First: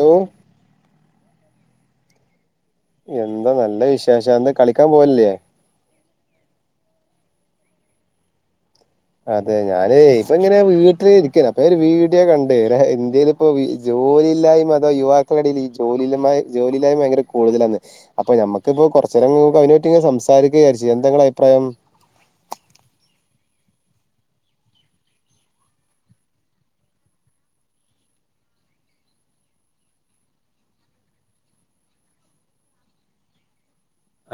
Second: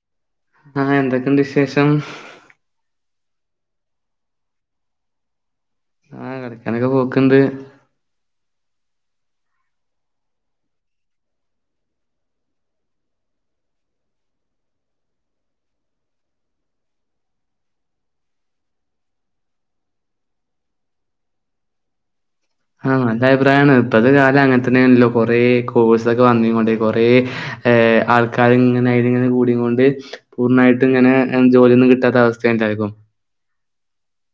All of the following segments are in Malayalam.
ഹലോ ആഹ് എന്തൊക്കെണ്ട് വിശേഷം എന്താ നല്ല വിശേഷാ എന്താ കളിക്കാൻ പോലില്ലേ ആഹ് കളിക്കാനൊക്കെ പോക്ക്ണ്ട് അതെ ഞാന് ഇപ്പ ഇങ്ങനെ വീട്ടിൽ ഇരിക്കേനി അപ്പൊ ഒരു വീഡിയോ കണ്ട് ഇന്ത്യയില് ഇപ്പൊ ഈ ജോലിയില്ലായ്മ അതോ യുവാക്കളുടെടയിൽ ഈ ജോലില്ലമായ് ജോലിയില്ലായ്മ ഭയങ്കര കൂടുതലാാണ് അപ്പൊ നമ്മക്ക്പ്പോ കൊർച്ചേരം ങ്ങനെ അയിനെ പറ്റി സംസാരിക്കാ ന്ന് വിചാരിച്ച് എന്താ നിങ്ങളെ അഭിപ്രായം ആഹ് നല്ല അഭിപ്രായാണ് ഇപ്പത്തെ കാലം അങ്ങനെത്തന്നെയണല്ലോ കൊറെ കോഴ്സൊക്കെ വന്നു കൊണ്ട് കൊറേ ഏഹ് ആൾകാരിങ്ങനെ അയിലിങ്ങനെ കൂടി കൊണ്ട് പൂർണ്ണായിട്ടും ഇങ്ങനെ ജോലിയൊന്നും കിട്ടാത്ത അവസ്ഥയ ഉണ്ടായേക്കും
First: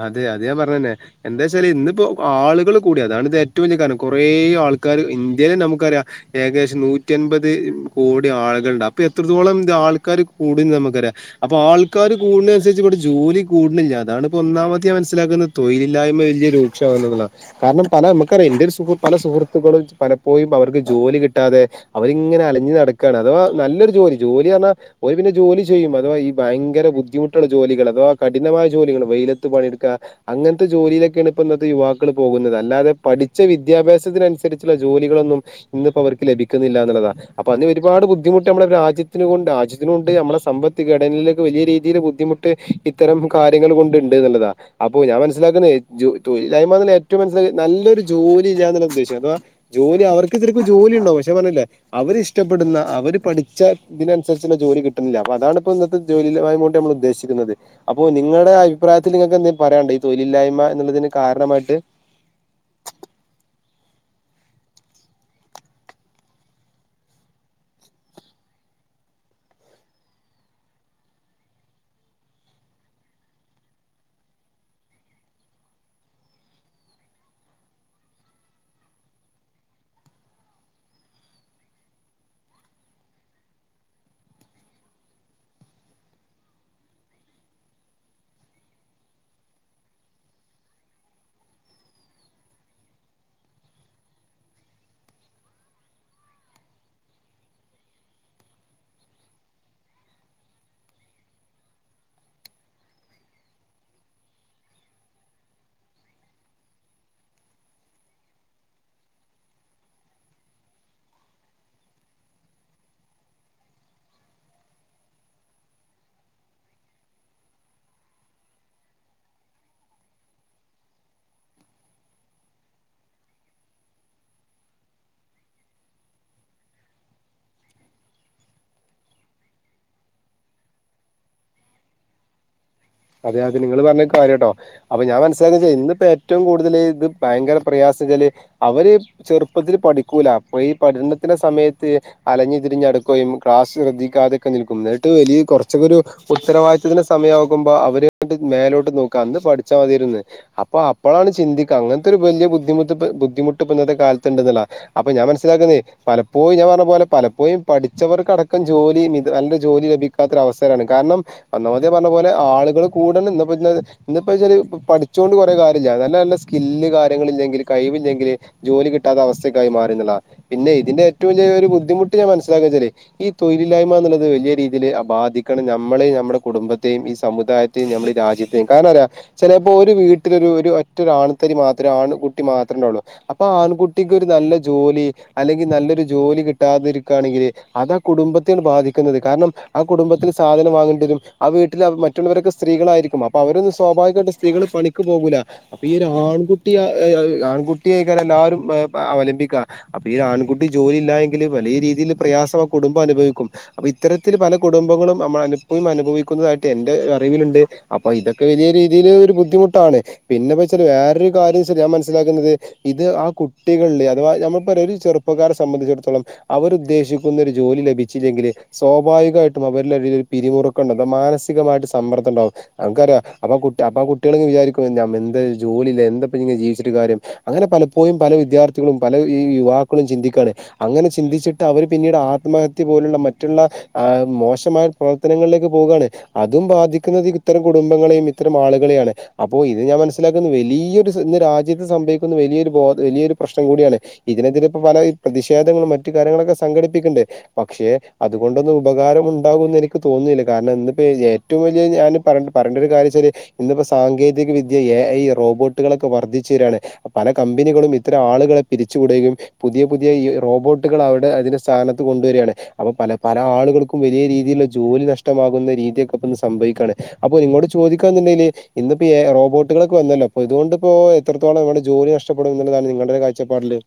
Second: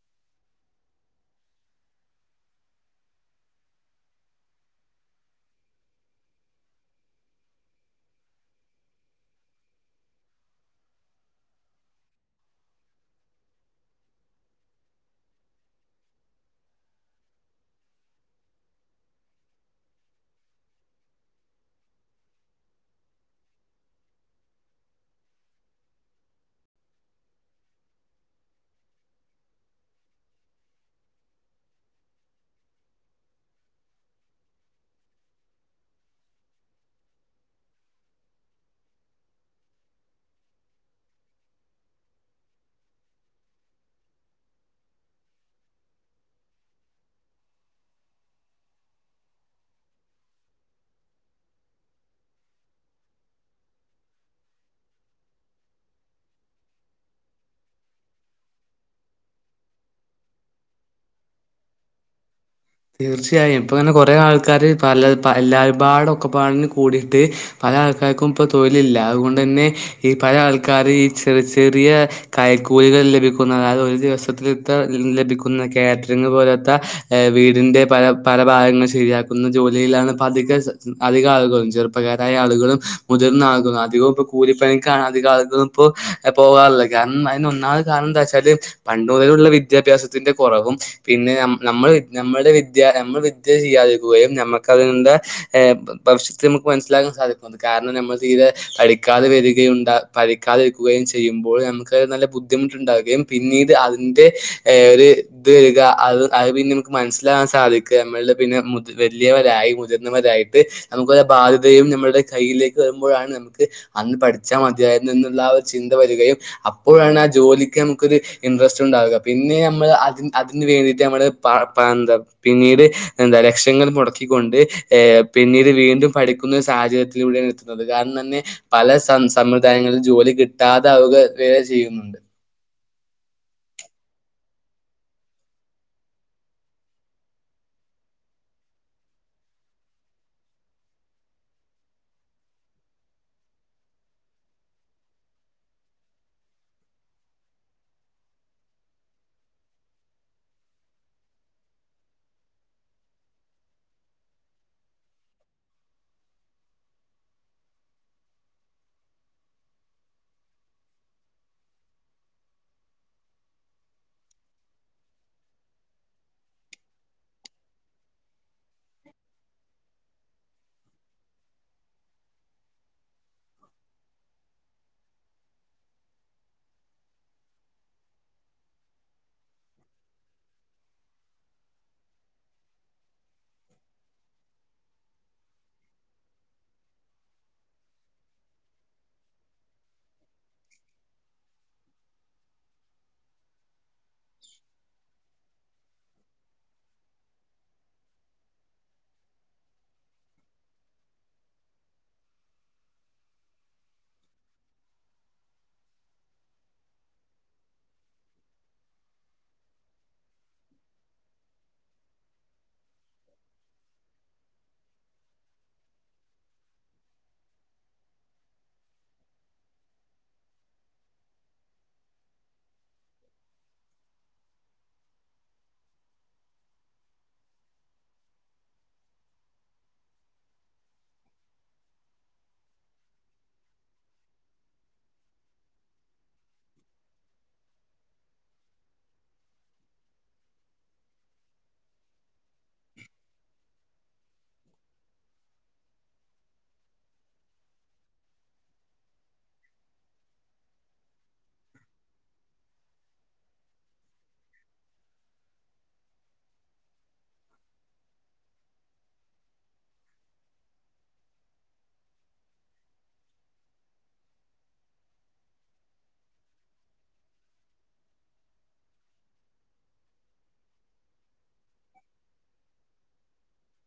അതെ അതെ ഞാൻ പർഞ്ഞെന്നെ എന്താ വെച്ചാല് ഇന്നിപ്പോ ആളുകള് കൂടിയ അതാണിത് ഏറ്റവും വലിയ കാരണം കുറേ ആൾക്കാർ ഇന്ത്യയിലെ നമുക്കറിയാം ഏകദേശം നൂറ്റി അൻപത് കോടി ആളുകൾണ്ട് അപ്പൊ എത്രത്തോളം ഇതാൾക്കാര് കൂടും ന്ന് നമുക്കറിയാം അപ്പൊ ആൾക്കാര് കൂടുന്ന അനുസരിച്ച് ഇവിടെ ജോലി കൂടുന്നില്ല അതാണ് ഇപ്പ ഒന്നാമത്തെ ഞാൻ മനസ്സിലാക്കുന്നത് തൊഴിലില്ലായ്മ വലിയ രൂക്ഷമാന്നുള്ളതാ കാരണം പല നമുക്കറിയാം ഇന്റൊരു പല സുഹൃത്തുക്കളും പലപ്പോഴും അവർക്ക് ജോലി കിട്ടാതെ അവരിങ്ങനെ അലഞ്ഞ് നടക്കാണ് അഥവാ നല്ലൊരു ജോലി ജോലി ന്ന് പറഞ്ഞാൽ ഓല് പിന്നെ ജോലി ചെയ്യും അഥവാ ഈ ഭയങ്കര ബുദ്ധിമുട്ടുള്ള ജോലികൾ അഥവാ കഠിനമായ ജോലികളും വെയിലത്ത് പണിട്ക്കാ അങ്ങനത്തെ ജോലിയിലൊക്കെയാണ് ഇപ്പ ഇന്നത്തെ യുവാക്കൾ പോകുന്നത് അല്ലാതെ പഠിച്ച വിദ്യാഭ്യാസത്തിനനുസരിച്ചുള്ള ജോലികളൊന്നും ഇന്നിപ്പോ അവർക്ക് ലഭിക്കുന്നില്ലാ എന്നുള്ളതാ അപ്പൊ അതിന് ഒരുപാട് ബുദ്ധിമുട്ട് നമ്മളെ രാജ്യത്തിനുവുണ്ട് രാജ്യത്തിനും ഉണ്ട് നമ്മളെ സമ്പത്ത് ഘടനയിലൊക്കെ വലിയ രീതിയില് ബദ്ധിമു ട്ട് ഇത്തരം കാര്യങ്ങൾ കൊണ്ട്ണ്ട് എന്നുള്ളതാ അപ്പൊ ഞാൻ മനസ്സിലാക്കുന്നത് ജോ ജോ തൊഴിലില്ലായ്മ ഏറ്റവും മനസ്സിലാക്ക നല്ലൊരു ജോലിയില്ലാ എന്നുള്ള ഉദ്ദേശം അഥവാ ജോലി അവർക്ക് ഇതിരിക്കും ജോലി ഉണ്ടോ പക്ഷേ പറഞ്ഞില്ലേ അവരി ഇഷ്ടപ്പെടുന്ന അവര് പഠിച്ച ഇതിനനുസരിച്ചുള്ള ജോലി കിട്ടുന്നില്ല അപ്പൊ അതാാണ്പ്പ ഇന്നത്തെ തൊഴിലില്ലായ്മ കൊണ്ട് നമ്മൾ ഉദ്ദേശിക്കുന്നത് അപ്പോ നിങ്ങളുടെ അ ഭിപ്രായത്തിൽ നിങ്ങക്ക് എന്തേം പറയാണ്ടോ ഈ തൊഴിലില്ലായ്മ എന്നുള്ളതിന് കാരണമായിട്ട് തീർച്ചയായും ഇപ്പങ്ങനെ കൊറെ ആൾക്കാര് പല പ എല്ലാരും പാടെ ഒക്കെപാടാണ്ട് കൂടിയിട്ട് പല ആൾക്കാര്ക്കും ഇപ്പൊ തൊഴിലില്ല അതുകൊണ്ടെന്നെ ഈ പലെ ആൾക്കാര് ഈ ചെർ ചെറിയ കൈക്കൂലികൾ ലഭിക്കുന്ന അതായത് ഒരു ദിവസത്തില് ഇത്ര ലഭിക്കുന്ന കാറ്ററിംഗ പോലോത്ത വീ ടിന്റെ പല പല ഭാഗങ്ങൾ ശെരിയാക്കുന്ന ജോലിയിലാണ് ഇപ്പധിക അധിക ആളുകളും ചെർപ്പക്കാരായ ആളുകളും മുതിർന്ന ആളുകളും അധികം പ്പൊ കൂലിപ്പണിക്കാണ് അധിക ആളുകളും പ്പൊ പോകാറുള്ളത് കാരണം അതിനൊന്നാ കാരണെന്താച്ചാല് പണ്ട് മുതലുള്ള വിദ്യാഭ്യാസത്തിന്റെ കൊറവും പിന്നെ നമ്മ് നമ്മള് നമ്മുടെ വിദ്യ നമ്മള് വിദ്യ ചെയ്യാതിരിക്കുകയും നമ്മക്ക്തിനിന്റെ ഏഹ് ഭവിഷ്യത്ത് നമ്മക്ക് മനസ്സിലാക്കാൻ സാധിക്കും കാരണം നമ്മള് തീരെ പഠിക്കാതെ വെരികയും ന്താ പഠിക്കാതെരിക്കുകയും ചെയ്യുമ്പോൾ നമ്മക്കത് നല്ല ബുദ്ധിമുട്ടുണ്ടാവുകയും പിന്നീട് അതിന്റെ ഒരു ഇത് വരിക അത് അത് പിന്നെ മൻസ്സിലാകാൻ സാധിക്ക നമ്മളിൽ പിന്നെ വെല്യവരായി മുതിർന്നവരായിട്ട് നമുക്കോരോ ബാധ്യതയും നമ്മളുടെ കയ്യിലേക്ക് വെരുമ്പോഴാണ് നമ്മക്ക് അന്ന് പഠിച്ചാ മതിയായിരുന്നു എന്നുള്ള ആ ഒരു ചിന്ത വരികയും അപ്പോഴാണ് ആ ജോലിക്ക് നമുക്കൊരു ഇൻട്രസ്റ്റ് ഉണ്ടാവുക പിന്നെ നമ്മള് അത് അതിന്ന് വേണ്ടിട്ട് നമ്മള് പാർ പനന്തം പിന്നീട് എന്താ ലക്ഷങ്ങൾ മുടക്കിക്കൊണ്ട് ഏ പിന്നീട് വീണ്ടും പഠിക്കുന്നൊരു സാഹചര്യത്തിലൂടെണ് എത്തി അത് കാരണം തന്നെ പല സ സമ്പ്രദായങ്ങളിൽ ജോലി കിട്ടാതാവുക വെരെ ചെയ്യുന്നുണ്ട് അതെ അതെ നിങ്ങള് പർഞ്ഞത് കാര്യാട്ടോ അപ്പൊ ഞാൻ മനസ്സിലാക്കുന്നത് ഇന്നിപ്പോ ഏറ്റവും കൂടുതല് ഇത് ഭയങ്കര പ്രയാസച്ചാല് അവര് ചെറുപ്പത്തിൽ പഠിക്കൂല അപ്പൊ ഈ പഠനത്തിന്റെ സമയത്ത് അലഞ്ഞു തിരിഞടക്കുകയും ക്ലാസ് ശ്രദ്ധിക്കാതൊക്കെ നിൽക്കും ന്ന്ട്ട് വെലിയ കൊർച്ചൊക്കൊരു ഉത്തരവാദിത്തത്തിന് സമയാകുമ്പോ അവരങ്ങട്ട് മേലോട്ട് നോക്കാ അന്ന് പഠിച്ചാ മതിര്ന്ന് അപ്പൊ അപ്പളാണ് ചിന്തിക്ക അങ്ങൻത്തൊരു വെല്യ ബുദ്ധിമുട്ട് പ്പൊ ബുദ്ധിമുട്ട് പ്പൊ ഇന്നത്തെ കാലത്ത്ണ്ട്ന്ന്ള്ളതാണ് അപ്പൊ ഞാൻ മനസ്സിലാക്കുന്നേ പലപ്പോയും ഞാൻ പറഞ്ഞ പോലെ പലപ്പോയും പഠിച്ചവർക്കടക്കം ജോലിയും ഇത് നല്ലൊരു ജോലി ലഭി ക്കാത്തൊരൊവസ്ഥേലാണ് കാരണം അന്നാദ്യം പർഞ്ഞ പോലെ ആളുകൾ കൂട്ണ് ഇന്ന് പ്പൊ ന്ന് ഇന്ന് പ്പൊച്ചാല് പഠിച്ചോണ്ട് കൊറെ കാര്യല്ല നല്ല നല്ല സ്കില്ല് കാര്യങ്ങളില്ലെങ്കില് കഴിവില്ലെങ്കില് ജോലി കിട്ടാത്ത അവസ്ഥക്കായി മാറി ന്ന്ള്ളതാണ് പിന്നെ ഇതിന്റെ ഏറ്റവും വെല്യൊരു ബുദ്ധിമുട്ട് ഞാൻ മനസ്സിലാക്കുന്നെച്ചാലെ ഈ തൊഴിലില്ലായ്മ ന്ന്ള്ളത് വെല്യ രീതില് ബാധിക്ക്ണ നമ്മളേം നമ്മളെ കുടുംബത്തെയും ഈ സ് സമുദായത്തെയും നമ്മുടെ രാജ്യത്തെയും കാരണാരാ ചെലേപ്പൊ ഒരു വീട്ടിലൊരു ഒരു ഒറ്റൊരു ആണുത്തരി മാത്രേ ആണ് കുട്ടി മാത്രേ ണ്ടാവൊള്ളു അപ്പാൺകുട്ടിക്ക് ഒരു നല്ല ജോലി അല്ലെങ്കി നല്ലൊരു ജോലി കിട്ടാതെരിക്കാണെങ്കില് അതാ കുടുംബത്തെണ് ബാധിക്കുന്നത് കാരണം ആ കുടുംബത്തിന് സാധനം വാങ്ങണ്ടി വെരും ആ വീട്ടില് അ മറ്റ് റ്റുള്ളവരൊക്ക സ്ത്രീളായിരിക്കും അപ്പൊ അവരൊന്നും സ്വാഭാവികായിട്ട് സ്ത്രീകള് പണിക്ക് പോകൂല്ല അപ്പൊ ഈ ഒരു ആൺകുട്ടി ആൺകുട്ട്യേക്കാരം എല്ലാരും അവലംബിക്കാ അപ്പൊ ഈ ആൺകുട്ടി ജോലി ഇല്ലായെങ്കില് വലിയ രീതില് പ്രയാസം ആ കുടുംബം അനുഭവിക്കും അപ്പൊ ഇത്തരത്തില് പല കുടുംബങ്ങളും [unintelligible] അനുഭവിക്കുന്നതായിട്ടെ ന്റെ അറിവില്ണ്ട് അപ്പൊ ഇതൊക്കെ വലിയ രീതില് ഒരു ബുദ്ധിമുട്ടാണ് പിന്നെപ്പെച്ചാല് വേറൊരു കാര്യംച്ചാ ഞാൻ മനസിലാക്കുന്നത് ഇത് ആ കുട്ടികളില് അഥവാ നമ്മളെപ്പോലെ ഒരു ചെറുപ്പക്കാരെ സംബന്ധിച്ചിടത്തോളം അവരുദ്ദേശിക്കുന്നൊരു ജോലി ലഭിച്ചില്ലെങ്കില് സ്വാഭാവികമായിട്ടും അവരിലൊര് പിരിമുറുക്കണ്ടല്ലൊ മാനസികായിട്ട് സമ്മർദ്ദണ്ടാവും നമുക്കറിയാ അപ്പൊ കുട്ട അപ്പം കുട്ട്യാള് വിചാരിക്കും എന്ത് ജോലിലെ എന്താപ്പൊങ്ങനെ ജീവിച്ചിട്ട് കാര്യം അങ്ങനെ പലപ്പോഴും പല വിദ്യാർത്ഥികളും പല ഈ യുവാക്കളും ചിന്തിക്കാണ് അങ്ങനെ ചിന്തിച്ചിട്ട് അവര് പിന്നീട് ആത്മഹത്യ പോലുള്ള മറ്റുള്ള ആ മോശമായ പ്രവർത്തനങ്ങളിലേക്ക് പോകാണ് അതും ബാധിക്കുന്നത് ഇത്തരം കുടുംബങ്ങളെയും ഇത്തരം ആളുകളെയാണ് അപ്പോ ഇത് ഞാൻ മനസ്സിലാക്കുന്ന് വലിയൊരു ഇന്ന് രാജ്യത്ത് സംഭവിക്കുന്ന വലിയൊരു ബോധ വലിയൊരു പ്രശ്നം കൂടിയാണ് ഇതിനെതിരെ ഇപ്പ പല ഈ പ്രതിഷേധങ്ങളും മറ്റു കാര്യങ്ങളൊക്കെ സംഘടിപ്പിക്കണ്ടേ പക്ഷെ അതുകൊണ്ടൊന്നും ഉപകാരം ഉണ്ടാകുംന്ന് എനിക്ക് തോന്നുന്നില്ല കാരണം ഇ ഏറ്റോം വല്ല്യേ ഞാൻ പറ പറേണ്ടൊര് കാര്യച്ചാല് ഇന്ന്പ്പൊ സാങ്കേതിക വിദ്യ എ ഐ റോബോട്ടുകളൊക്കെ വർദ്ധിച്ച് വെരാണ് പല കമ്പനികളും ഇത്തരം ആള്കളെ പിരിച്ചു വിട്കയും പുതിയ പുതിയ ഈ റോബോട്ടുകള് അവടെ അതിന് സ്ഥാനത്ത് കൊണ്ടുവരാണ്. അപ്പ പല പല ആള്കൾക്കും വലിയ രീതീയിൽ ജോലി നഷ്ടമാകുന്ന രീ തിയെക്കെ ഇപ്പോ സംഭവിക്കാണ് അപ്പ നിങ്ങോട് ചോദിക്കാന്നുണ്ടെല് ഇന്ന്പ്പൊ എ റോബോട്ടുകളൊക്കെ വന്നല്ലോ അപ്പോ ഇതുകൊണ്ടിപ്പോ എത്രത്തോളം നമ്മടെ ജോലി നഷ്പ്പെടും എന്നുള്ളതാണ് നിങ്ങളുടെ ഒര് കാഴ്ചപ്പാടില്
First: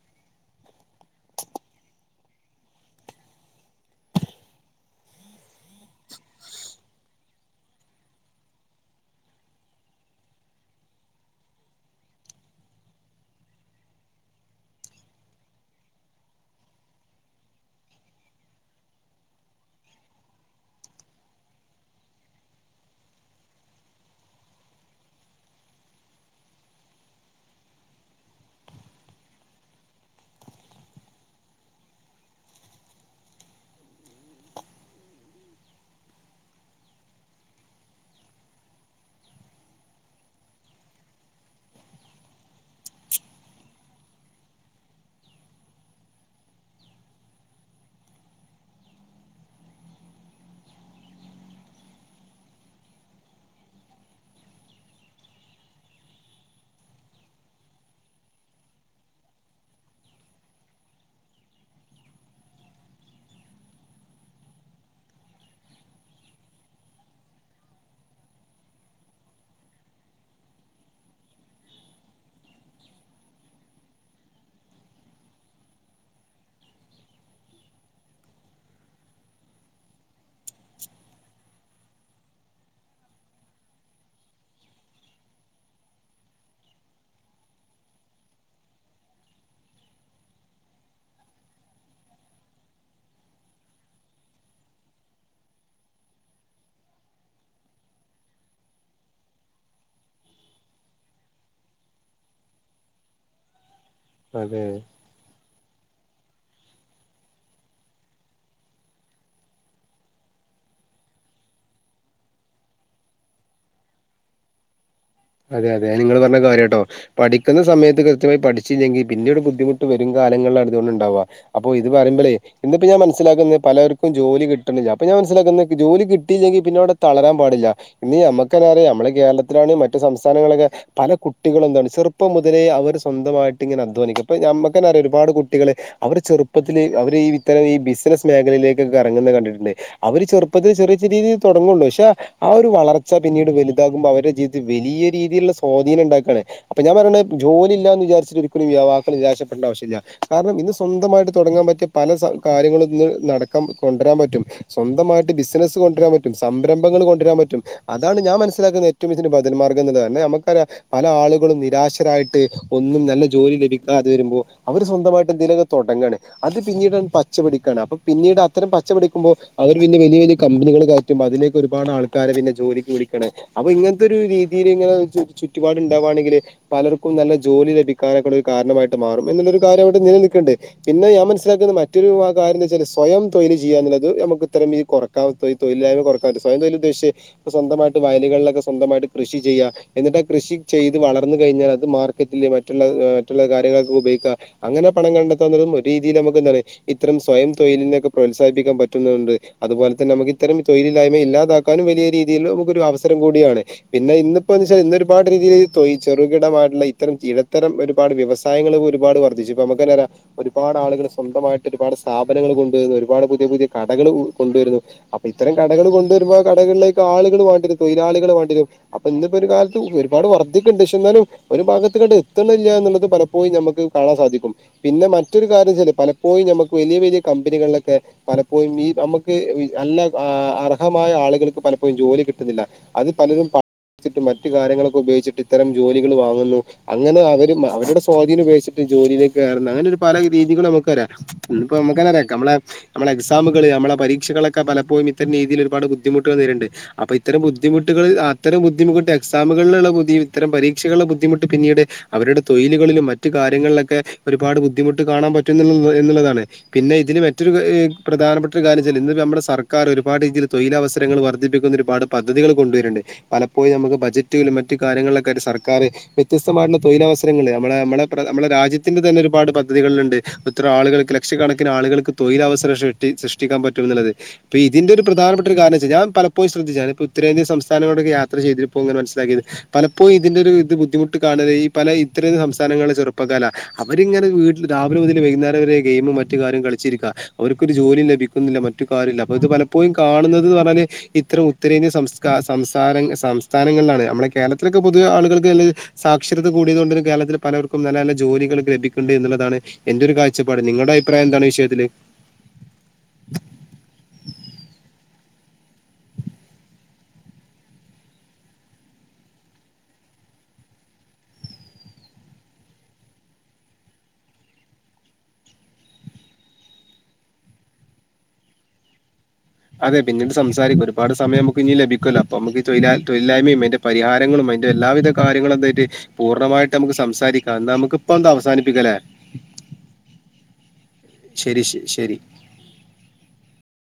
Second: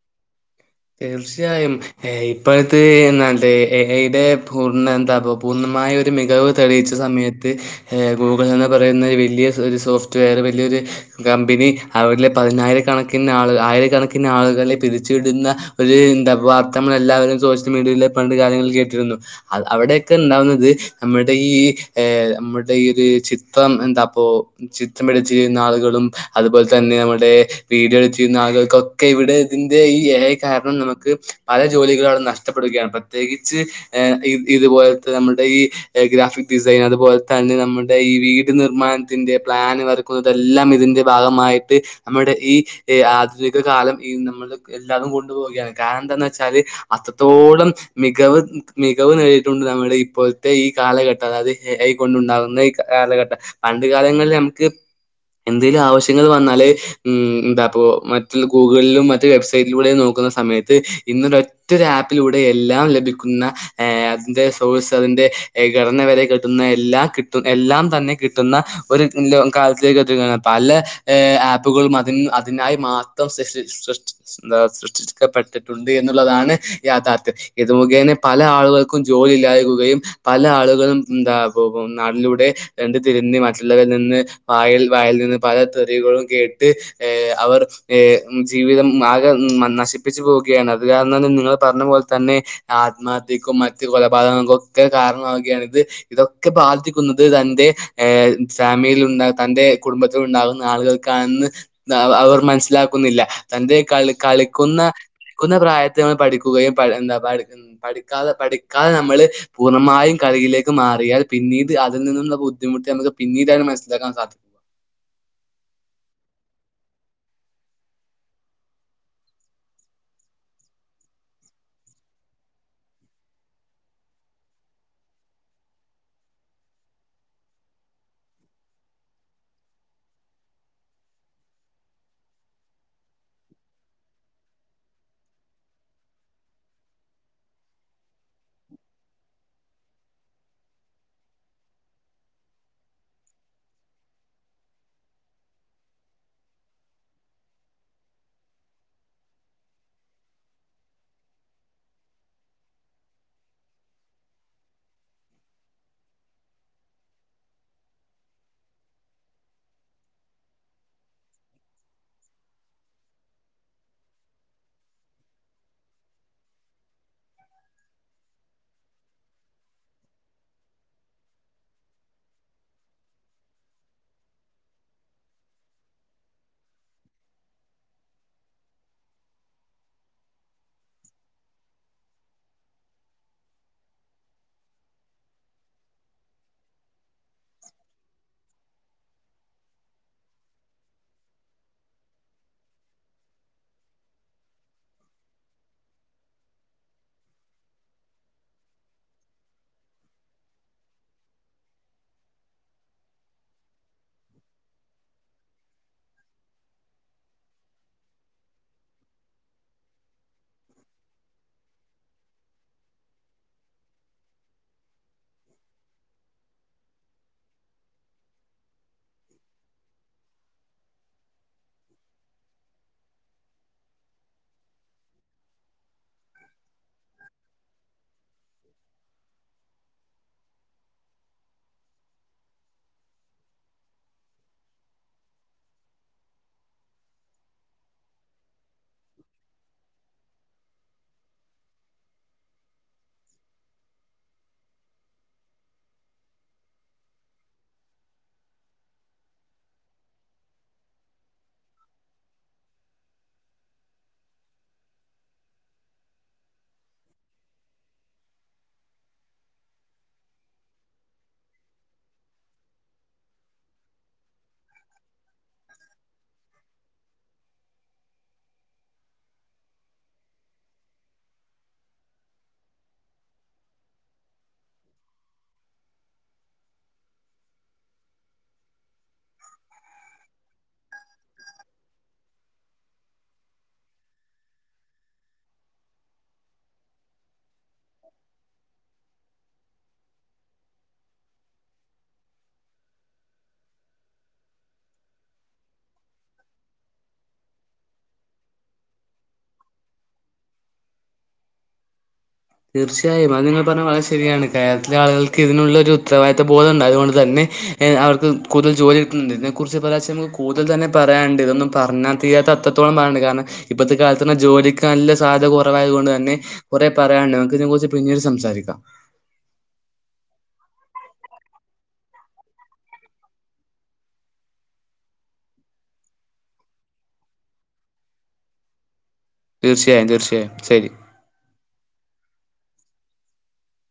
തീർച്ചയായും ഏഹ് ഇപ്പോഴത്തെ എന്താ എ ഐ ടെ പൂർണ എന്താപ്പ പൂർണ്ണമായ ഒരു മികവ് തെളിയിച്ച സമയത്ത് ഏഹ് ഗൂഗിൾ എന്ന് പറയ്ന്ന വല്ല്യ ഒരു സോഫ്റ്റ് വെയറ് വല്ല്യോര് കമ്പനി അവരിലെ പതിനായിര കണക്കിന് ആൾ ആയിരക്കണക്കിന് ആളുകളെ പിരിച്ചുവിട്ന്ന ഒര് എന്താ വാർത്ത നമ്മളെല്ലാവരും സോഷ്യൽ മീഡിയയിൽ പണ്ട് കാലങ്ങളിൽ കേട്ടിര്ന്നു. അത് അവടെക്കെ ഇണ്ടാവുന്നത് നമ്മടെ ഈ ഏഹ് നമ്മടെ ഈ ഒര് ചിത്രം എന്താപ്പോ ചിത്രംവരച്ചിര്ന്ന ആള്കളും അത്പോലെ തന്നെ നമ്മടെ വീഡിയോ എട്ത്തിര്ന്ന ആള്കക്കൊക്കെ ഇവിടെ ഇതിന്റെ ഈ എ കാരണം നമക്ക് പല ജോലികളാണ് നഷ്ടപ്പെടുകയാണ് പ്രത്യേകിച്ച് ഏഹ് ഇത് ഇതുപോലത്തെ നമ്മടെ ഈഹ് ഗ്രാഫിക് ഡിസൈൻ അതുപോലെ തന്നെ നമ്മൾടെ ഈ വീട് നിർമ്മാണത്തിന്റെ പ്ലാന് വ ക്കുന്നതെല്ലാം ഇതിന്റെ ഭാഗമായിട്ട് നമ്മുടെ ഈ ആധുനിക കാലം ഈ നമ്മള് എല്ലാവതും കൊണ്ടുപോവുകയാണ് കാരണം എന്താന്ന് വെച്ചാല് അത്രത്തോളം മികവ് മികവ് നേടിട്ടുണ്ട് നമ്മുടെ ഇപ്പോഴത്തെ ഈ കാലഘട്ടം അതായത് എ ഐ കൊണ്ടുണ്ടാകുന്ന ഈ കാലഘട്ടം പണ്ട് കാലങ്ങളില് നമുക്ക് എന്തേലും ആവശ്യങ്ങള് വന്നാല് ഉം എന്താ ഇപ്പോ മറ്റ് ഗൂഗിളിലും മറ്റ് വെബ്സൈറ്റിലൂടെ നോ ക്കുന്ന സമയത്ത് ഇന്നൊരൊറ്റ ആപ്പിലൂടെ എല്ലാം ലഭിക്കുന്ന ഏഹ് അതിന്റെ സോഴ്സ് അതിന്റെ ഘടന വെരേ കിട്ടുന്ന എല്ലാം കിട്ടും എല്ലാം തന്നെ കിട്ടുന്ന ഒരു കാലത്തേക്ക് എത്തിക്കയാണ് പല ഏഹ് ആപ്പുകളും അതി അതിനായി മാത്രം സൃഷ്ടിച്ചു സൃഷിച്ച് സൃഷ്ടിക്കപ്പെട്ടിട്ടുണ്ട് എന്നുള്ളതാണ് യാഥാർഥ്യം ഇത് മുഖേനെ പല ആളുകൾക്കും ജോലി ഇല്ലാതാകുകയും പല ആളുകളും എന്താപ്പൊ പ്പോ നാട്ടിലൂടെ തെണ്ടിത്തിരിഞ്ഞ് മറ്റുള്ളവരിൽ നിന്ന് വായിൽ വായിൽ നിന്ന് പല തെറികളും കേട്ട് ഏഹ് അവർ ഏഹ് ഉം ജീവിതം ആകെ നശി പ്പിച്ച് പോവുകയാണ് അത് കാരണന്നൊന് നിങ്ങൾ പറഞ്ഞ പോലത്തന്നെ ആത്മഹത്യക്കും മറ്റ് കൊലപാതകങ്ങക്കൊക്കെ കാരണമാവുകയാണ് ഇത് ഇതൊക്കെ ബാധിക്കുന്നത് തന്റെ ഏഹ് ഫാമിൽ ഉണ്ടാ തന്റെ കുടുംബത്തിൽ ഉണ്ടാകുന്ന ആളുകൾക്കാണെന്ന് എന്താ അവർ മനസ്സിലാക്കുന്നില്ല തന്റെ കളി അതെ കളിക്കുന്ന ക്കുന്ന പ്രായത്ത് നമ്മൾ പഠിക്കുകയും പ എന്താ പ പഠിക്കാതെ പഠിക്കാതെ നമ്മള് പൂർണമായും കളിയിലേക്ക് മാറിയാൽ പിന്നീട് അതിൽ നിന്നുള്ള ബുദ്ധിമുട്ട് നമുക്ക് പിന്നീടാണ് മനസ്സിലാക്കാൻ സാധി അതെ അതെ അത് നിങ്ങള് പർഞ്ഞത് കാര്യാട്ടോ പഠിക്ക്ന്ന സമയത്ത് കൃത്യമായി പഠിച്ചില്ലെങ്കിൽ പിന്നീട് ബുദ്ധിമുട്ട് വെരും കാലങ്ങളിലാണ് അതുകൊണ്ട് ഇണ്ടാവാ അപ്പൊ ഇത് പറയമ്പുളേ ഇന്ന്പ്പോ ഞാൻ മനസ്സിലാക്കുന്നത് പലർക്കും ജോലി കിട്ട്ണില്ല അപ്പൊ ഞാൻ മനസിലാക്കുന്ന ജോലി കി കിട്ടയില്ലെങ്കി പിന്ന അവ്ടെ തളരാൻ പാടില്ല ഇന്ന് നമ്മക്കെന്നറിയാ നമ്മള് കേരളത്തിലാണ് മറ്റ് സംസ്ഥാനങ്ങളൊക്കെ പല കുട്ടികളും എന്താണ് ചെറുപ്പം മുതലേ അവര് സ്വന്തമായിട്ട് ഇങ്ങനെ അധ്വാനിക്ക ഇപ്പൊ ഞമ്മക്കെന്നറിയാ ഒര്പാട് കുട്ടികള് അവര് ചെറുപ്പത്തില് അവര് ഈ ഇത്തരം ഈ ബിസിനസ് മേഖലയിലേക്കൊക്കെ എറങ്ങ്ന്ന കണ്ടിട്ട്ണ്ട്. അവര് ചെറുപ്പത്തിൽ ചെറിയ ചെറിയ രീതീയിലേ തൊടങ്ങൊള്ളൂ പക്ഷെ ആ ഒരു വളർച്ച പിന്നീട് വലുതാകുമ്പോ അവരെ ജവിത ത്തിൽ വലിയ രീതിയില്ള്ള സ്വാധീനം ഇണ്ടാക്കാണ് അപ്പ ഞാം പറയ്ണത് ജോലി ഇല്ലാന്ന് വിചാരിച്ച്ട്ട് ഒരിക്കലും യുവാക്കൾ നിരാശപ്പെടണ്ട ആവശ്യമില്ല കാരണം ഇന്ന് സ്വന്തമായിട്ട് തൊടങ്ങാൻ പറ്റിയ പല സ കാര്യങ്ങളും ഇന്ന് നടക്കാം കൊണ്ടരാം പറ്റും സ്വന്തമായിട്ട് ബിസിനസ്സ് കൊണ്ട്രാം പറ്റും സംരംഭങ്ങള് കൊണ്ട്ര പറ്റും അതാണ് ഞാൻ മനസ്സിലാക്കുന്നത് ഏറ്റവും നല്ലൊരു ബധൽ മാർഗംന്ന്ള്ളത് കാരണം നമ്മക്കറിയ പല ആളുകളും നിരാശരായിട്ട് ഒന്നും നല്ല ജോലി ലഭിക്കാതെ വരുമ്പോൾ അവര് സ്വന്തമായിട്ടു എന്തേലുവൊക്കെ തൊടങ്ങാണ് അത് പിന്നീടാണ്ട് പച്ച പിടിക്കാണ് അപ്പൊ പിന്നീട് അത്തരം പച്ച പിടിക്കുമ്പോൾ അവർ പിന്നെ വലിയ വലിയ കമ്പനികൾ കയ റ്റുമ്പോ അതിലേക്ക് ഒരുപാട് ആൾക്കാരെ പിന്നെ ജോലിക്ക് വിളിക്കാണ് അപ്പൊ ഇങ്ങനെ ത്തെ ഒരു രീതിയില് ഇങ്ങനെ ചുറ്റുപാട് ഇണ്ടാവാണെങ്കില് പലർക്കും നല്ല ജോലി ലഭിക്കാനൊക്കെ ഇള്ളൊരു കാരണമായിട്ട് മാറും എന്നുള്ളൊരു കാര്യം അവിടെ നിലനിൽക്ക്ണ്ട് പിന്നെ ഞാൻ മനസിലാക്കുന്ന മറ്റൊരു [unintelligible] കാര്യം എന്ന് വെച്ചാല് സ്വയം തൊഴില് ചെയ്യാന്നുള്ളത് നമ്മക്ക് ഇത്തരം കുറ ക്കാം തൊയ് തൊയിലില്ലായ്മ കൊറക്കാൻ പറ്റും സ്വയം തൊഴിൽ ഉദ്ദേശിച്ചെ ഇപ്പൊ സ്വന്തമായിട്ട് വയലുകളിലൊക്കെ സ്വന്തമായിട്ട് കൃഷി ചെയ്യാം എന്നിട്ട് ആ കൃഷി ചെയ്ത് വളർന്നു കഴിഞ്ഞാൽ അത് മാർക്കറ്റില് മറ്റുള്ള മറ്റുള്ള കാര്യങ്ങൾക്കൊക്കെ ഉപയോഗിക്കാം അങ്ങനെ പണം കണ്ടെത്തുന്നതും ഒരു രീതിയില് നമുക്ക് എന്താണ് ഇത്തരം സ്വയം തൊഴിലിനെ ഒക്കെ പ്രോത്സാഹിപ്പിക്കാൻ പറ്റുന്നുണ്ട് അതുപോലെ തന്നെ നമുക് ഇത്തരം തൊഴിലില്ലായ്മയെ ഇല്ലതാ ക്കാനും വലിയ രീതിയില് നമുക്കൊരു അവസരം കൂടിയാണ് പിന്നെ ഇന്നിപ്പോ എന്ന് വെച്ചാൽ ഇന്ന് ഒരുപാട് രീതിയില് തൊയ് ചെറുകിടമായിട്ടുള്ള ഇത്തരം ഇടത്തരം ഒരു ഒരുപാട് വ്യവസായങ്ങള് ഒരുപാട് വർധിച്ച് ഇപ്പ നമുക്കന്നറിയാം ഒരുപാട് ആളുകൾ സ്വന്തമായിട്ട് ഒരുപാട് സ്ഥാപനങ്ങൾ കൊണ്ടുവരുന്നു ഒരുപാട് പുതിയ പുതിയ കടകൾ കൊണ്ടുവരുന്നു അപ്പം ഇത്തരം കടകൾ കൊണ്ടുവരുമ്പോ ആ കടകളിലേക്ക് ആളുകൾ വാണ്ടി വരും തൊഴിലാളികള് വാണ്ടി അപ്പൊ ഇന്നിപ്പോ ഒരു കാലത്ത് ഒരുപാട് വർധിക്ക്‌ണ്ട് പക്ഷേ ഇന്നാലും ഒരു ഭാഗത്ത്ക്കാട്ട് എത്ത്ണില്ല എന്നുള്ളത് പലപ്പോ ഴും ഞ്ഞമ്മക്ക് കാണാൻ സാധിക്കും പിന്നെ മറ്റൊരു കാര്യംന്ന് വെച്ചാല് പലപ്പോഴും നമുക്ക് വലിയ വലിയ കമ്പനികളിലൊക്കെ പലപ്പോഴും ഈ നമുക്ക് നല്ല അർഹമായ ആളുകൾക്ക് പലപ്പോഴും ജോലി കിട്ടുന്നില്ല അത് പലരും പണമടച്ചിട്ടും മറ്റു കാര്യങ്ങളൊക്കെ ഉപയോഗിച്ചിട്ട് ഇത്തരം ജോലികൾ വാങ്ങുന്നു അങ്ങനെ അവര് അവരുടെ സ്വാധീനം ഉപയോഗിച്ചിട്ട് ജോലിയിലേക്ക് കയറുന്ന അങ്ങനെ ഒരു പല രീതികളും നമുക്ക് അറിയാം ഇന്ന്പ്പോ നമ്മക്കന്നറിയാം നമ്മളെ നമ്മളെ എക്സാമുകള് നമ്മടെ പരീക്ഷകളൊക്കെ പലപ്പോഴും ഇത്തരം രീതിയിൽ ഒരുപാട് ബുദ്ധിുട്ടുകൾ നേരിട്ണ്ട് അപ്പ ഇത്തരം ബുദ്ധിമു ട്ടുകള് അത്തരം ബുദ്ധിമുട്ട് എക്സാമുകളില് ഇള്ള ഇത്തരം പരീക്ഷകള് ബുദ്ധിമുട്ട് പിന്നീട് അവരുടെ തൊഴിലുകളിലും മറ്റു കാര്യങ്ങളിലൊക്കെ ഒരുപാട് ബുദ്ധിമുട്ട് കാണാൻ പറ്റുന്നു എന്നുള്ളതാണ് പിന്നെ ഇതിന് മറ്റൊരു പ്രധാനപ്പെട്ട ഒരു കാര്യച്ചാല് ഇന്ന് നമ്മടെ സർക്കാർ ഒരുപാട് രീതിയിൽ തൊഴിലവസരങ്ങൾ വർദ്ധിപ്പിക്കുന്നൊരു ഒരുപാട് പദ്ധതികൾ കൊണ്ടുവര്ണ്ട് പലപ്പോഴും നമുക്ക് ബജറ്റുകളും മറ്റു കാര്യങ്ങളിലൊക്കെ ആയിട്ട് സർക്കാർ വ്യത്യസ്തമായിട്ടുള്ള തൊഴില് അവസരങ്ങള് നമ്മളെ നമ്മളെ നമ്മുടെ രാജ്യത്തിന്റെ തന്നെ ഒരുപാട് പദ്ധതികളുണ്ട് ഇപ്പ ഇത്ര ആളുകൾക്ക് ലക്ഷക്കണക്കിന് ആളുകൾക്ക് തൊഴിലവസരം സൃഷ്ടി സൃഷ്ടിക്കാൻ പറ്റുംന്നുള്ളത് ഇപ്പ ഇതിന്റെ ഒരു പ്രാനപ്പെട്ട ഒരു കാരണംന്ന് വെച്ചാല് ഞാൻ പലപ്പോഴും ശ്രദ്ധിച്ചാണ് ഉത്തരേന്ത്യൻ സംസ്ഥാനങ്ങളിലൂടെക്കെ യാത്ര ചെയ്തപ്പൊക്കെ ഇങ്ങനെ മനസിലാക്കിയത് പലപ്പോയും ഇതിന്റെ ഒരു ഇത് ബുദ്ധിമുട്ട് കാണുന്നത് ഈ പല ഉത്തരേന്ത്യൻ സംസ്ഥാനങ്ങളിലെ ചെറുപ്പക്കാര അവരിങ്ങനെ വീട്ടിൽ രാവിലെ മുതൽ വൈകുന്നേരം വരെ ഗെയിമും മറ്റ് കാര്യം കളിച്ചിരിക്ക അവർക്കൊരു ജോലിയും ലഭിക്കുന്നില്ല മറ്റു കാര്യമില്ല അപ്പൊ ഇത് പലപ്പോഴും കാണുന്നത് പറഞ്ഞാല് ഇത്തരം ഉത്തരേന്ത്യൻ സംസ്ഥാ സംസ്കര സംസാരങ്ങ് സംസ്ഥാനങ്ങളിലാണ് നമ്മുടെ കേരളത്തിലൊക്കെ പൊതുവെ ആളുകൾക്ക് അല്ലേ സാക്ഷരത കൂടിയതുകൊണ്ട് കേരളത്തിൽ പലവർക്കും നല്ല നല്ല ജോലികൾ ലഭിക്കുന്നുണ്ട് എന്നുള്ളതാണ് എന്റൊരു കാഴ്ചപ്പാട് നിങ്ങടെ അഭിപ്രായമെന്താണ് ഈ വിഷയത്തില് തീർച്ചയായും അത് നിങ്ങൾ പറഞ്ഞെ വളരെ ശെരിയാണ് കേരളത്തിലെ ആളുകൾക്ക് ഇതിനുള്ളോരു ഉത്തരവാദിത്ത ബോധം ഉണ്ടായതുകൊണ്ട് തന്നെ അവർക്ക് കൂടുതൽ ജോലി കിട്ടുന്നുണ്ട് ഇതിനെക്കുറിച്ച് പറയാർച്ച നമുക്ക് കൂടുതൽ തന്നെ പറയുണ്ട് ഇതൊന്നും പറഞ്ഞാ തീരത്താ എത്രത്തോളം പറയണ്ട് കാരണം ഇപ്പഴത്തെ കാലത്ത് ജോലിക്ക് നല്ല സാധ്യത കൊറവായതുകൊണ്ട് തന്നെ കൊറെ പറ പറയാണ്ട് നമക്ക് ഇതിനെ കുറിച്ച് പിന്നീട് സംസാരിക്കാം. അതെ പിന്നീട് സംസാരിക്കും ഒരുപാട് സമയം നമുക്ക് ഇനിമ് ലഭിക്കുവല്ലോ അപ്പോ നമുക്ക് തൊ തൊഴിലായ്മയും അയിന്റെ പരിഹാരങ്ങളും അതിന്റെ എല്ലാവിധ കാര്യങ്ങളും എന്തായിട്ട് പൂർണ്ണമായിട്ട് നമുക്ക് സംസാരിക്കാം എന്നാ നമുക് ഇപ്പ എന്താ അവസാനിപ്പിക്കാല്ലേ? തീർച്ചയായും തീർച്ചയായും ശെരി ശെരി ശ് ശെരി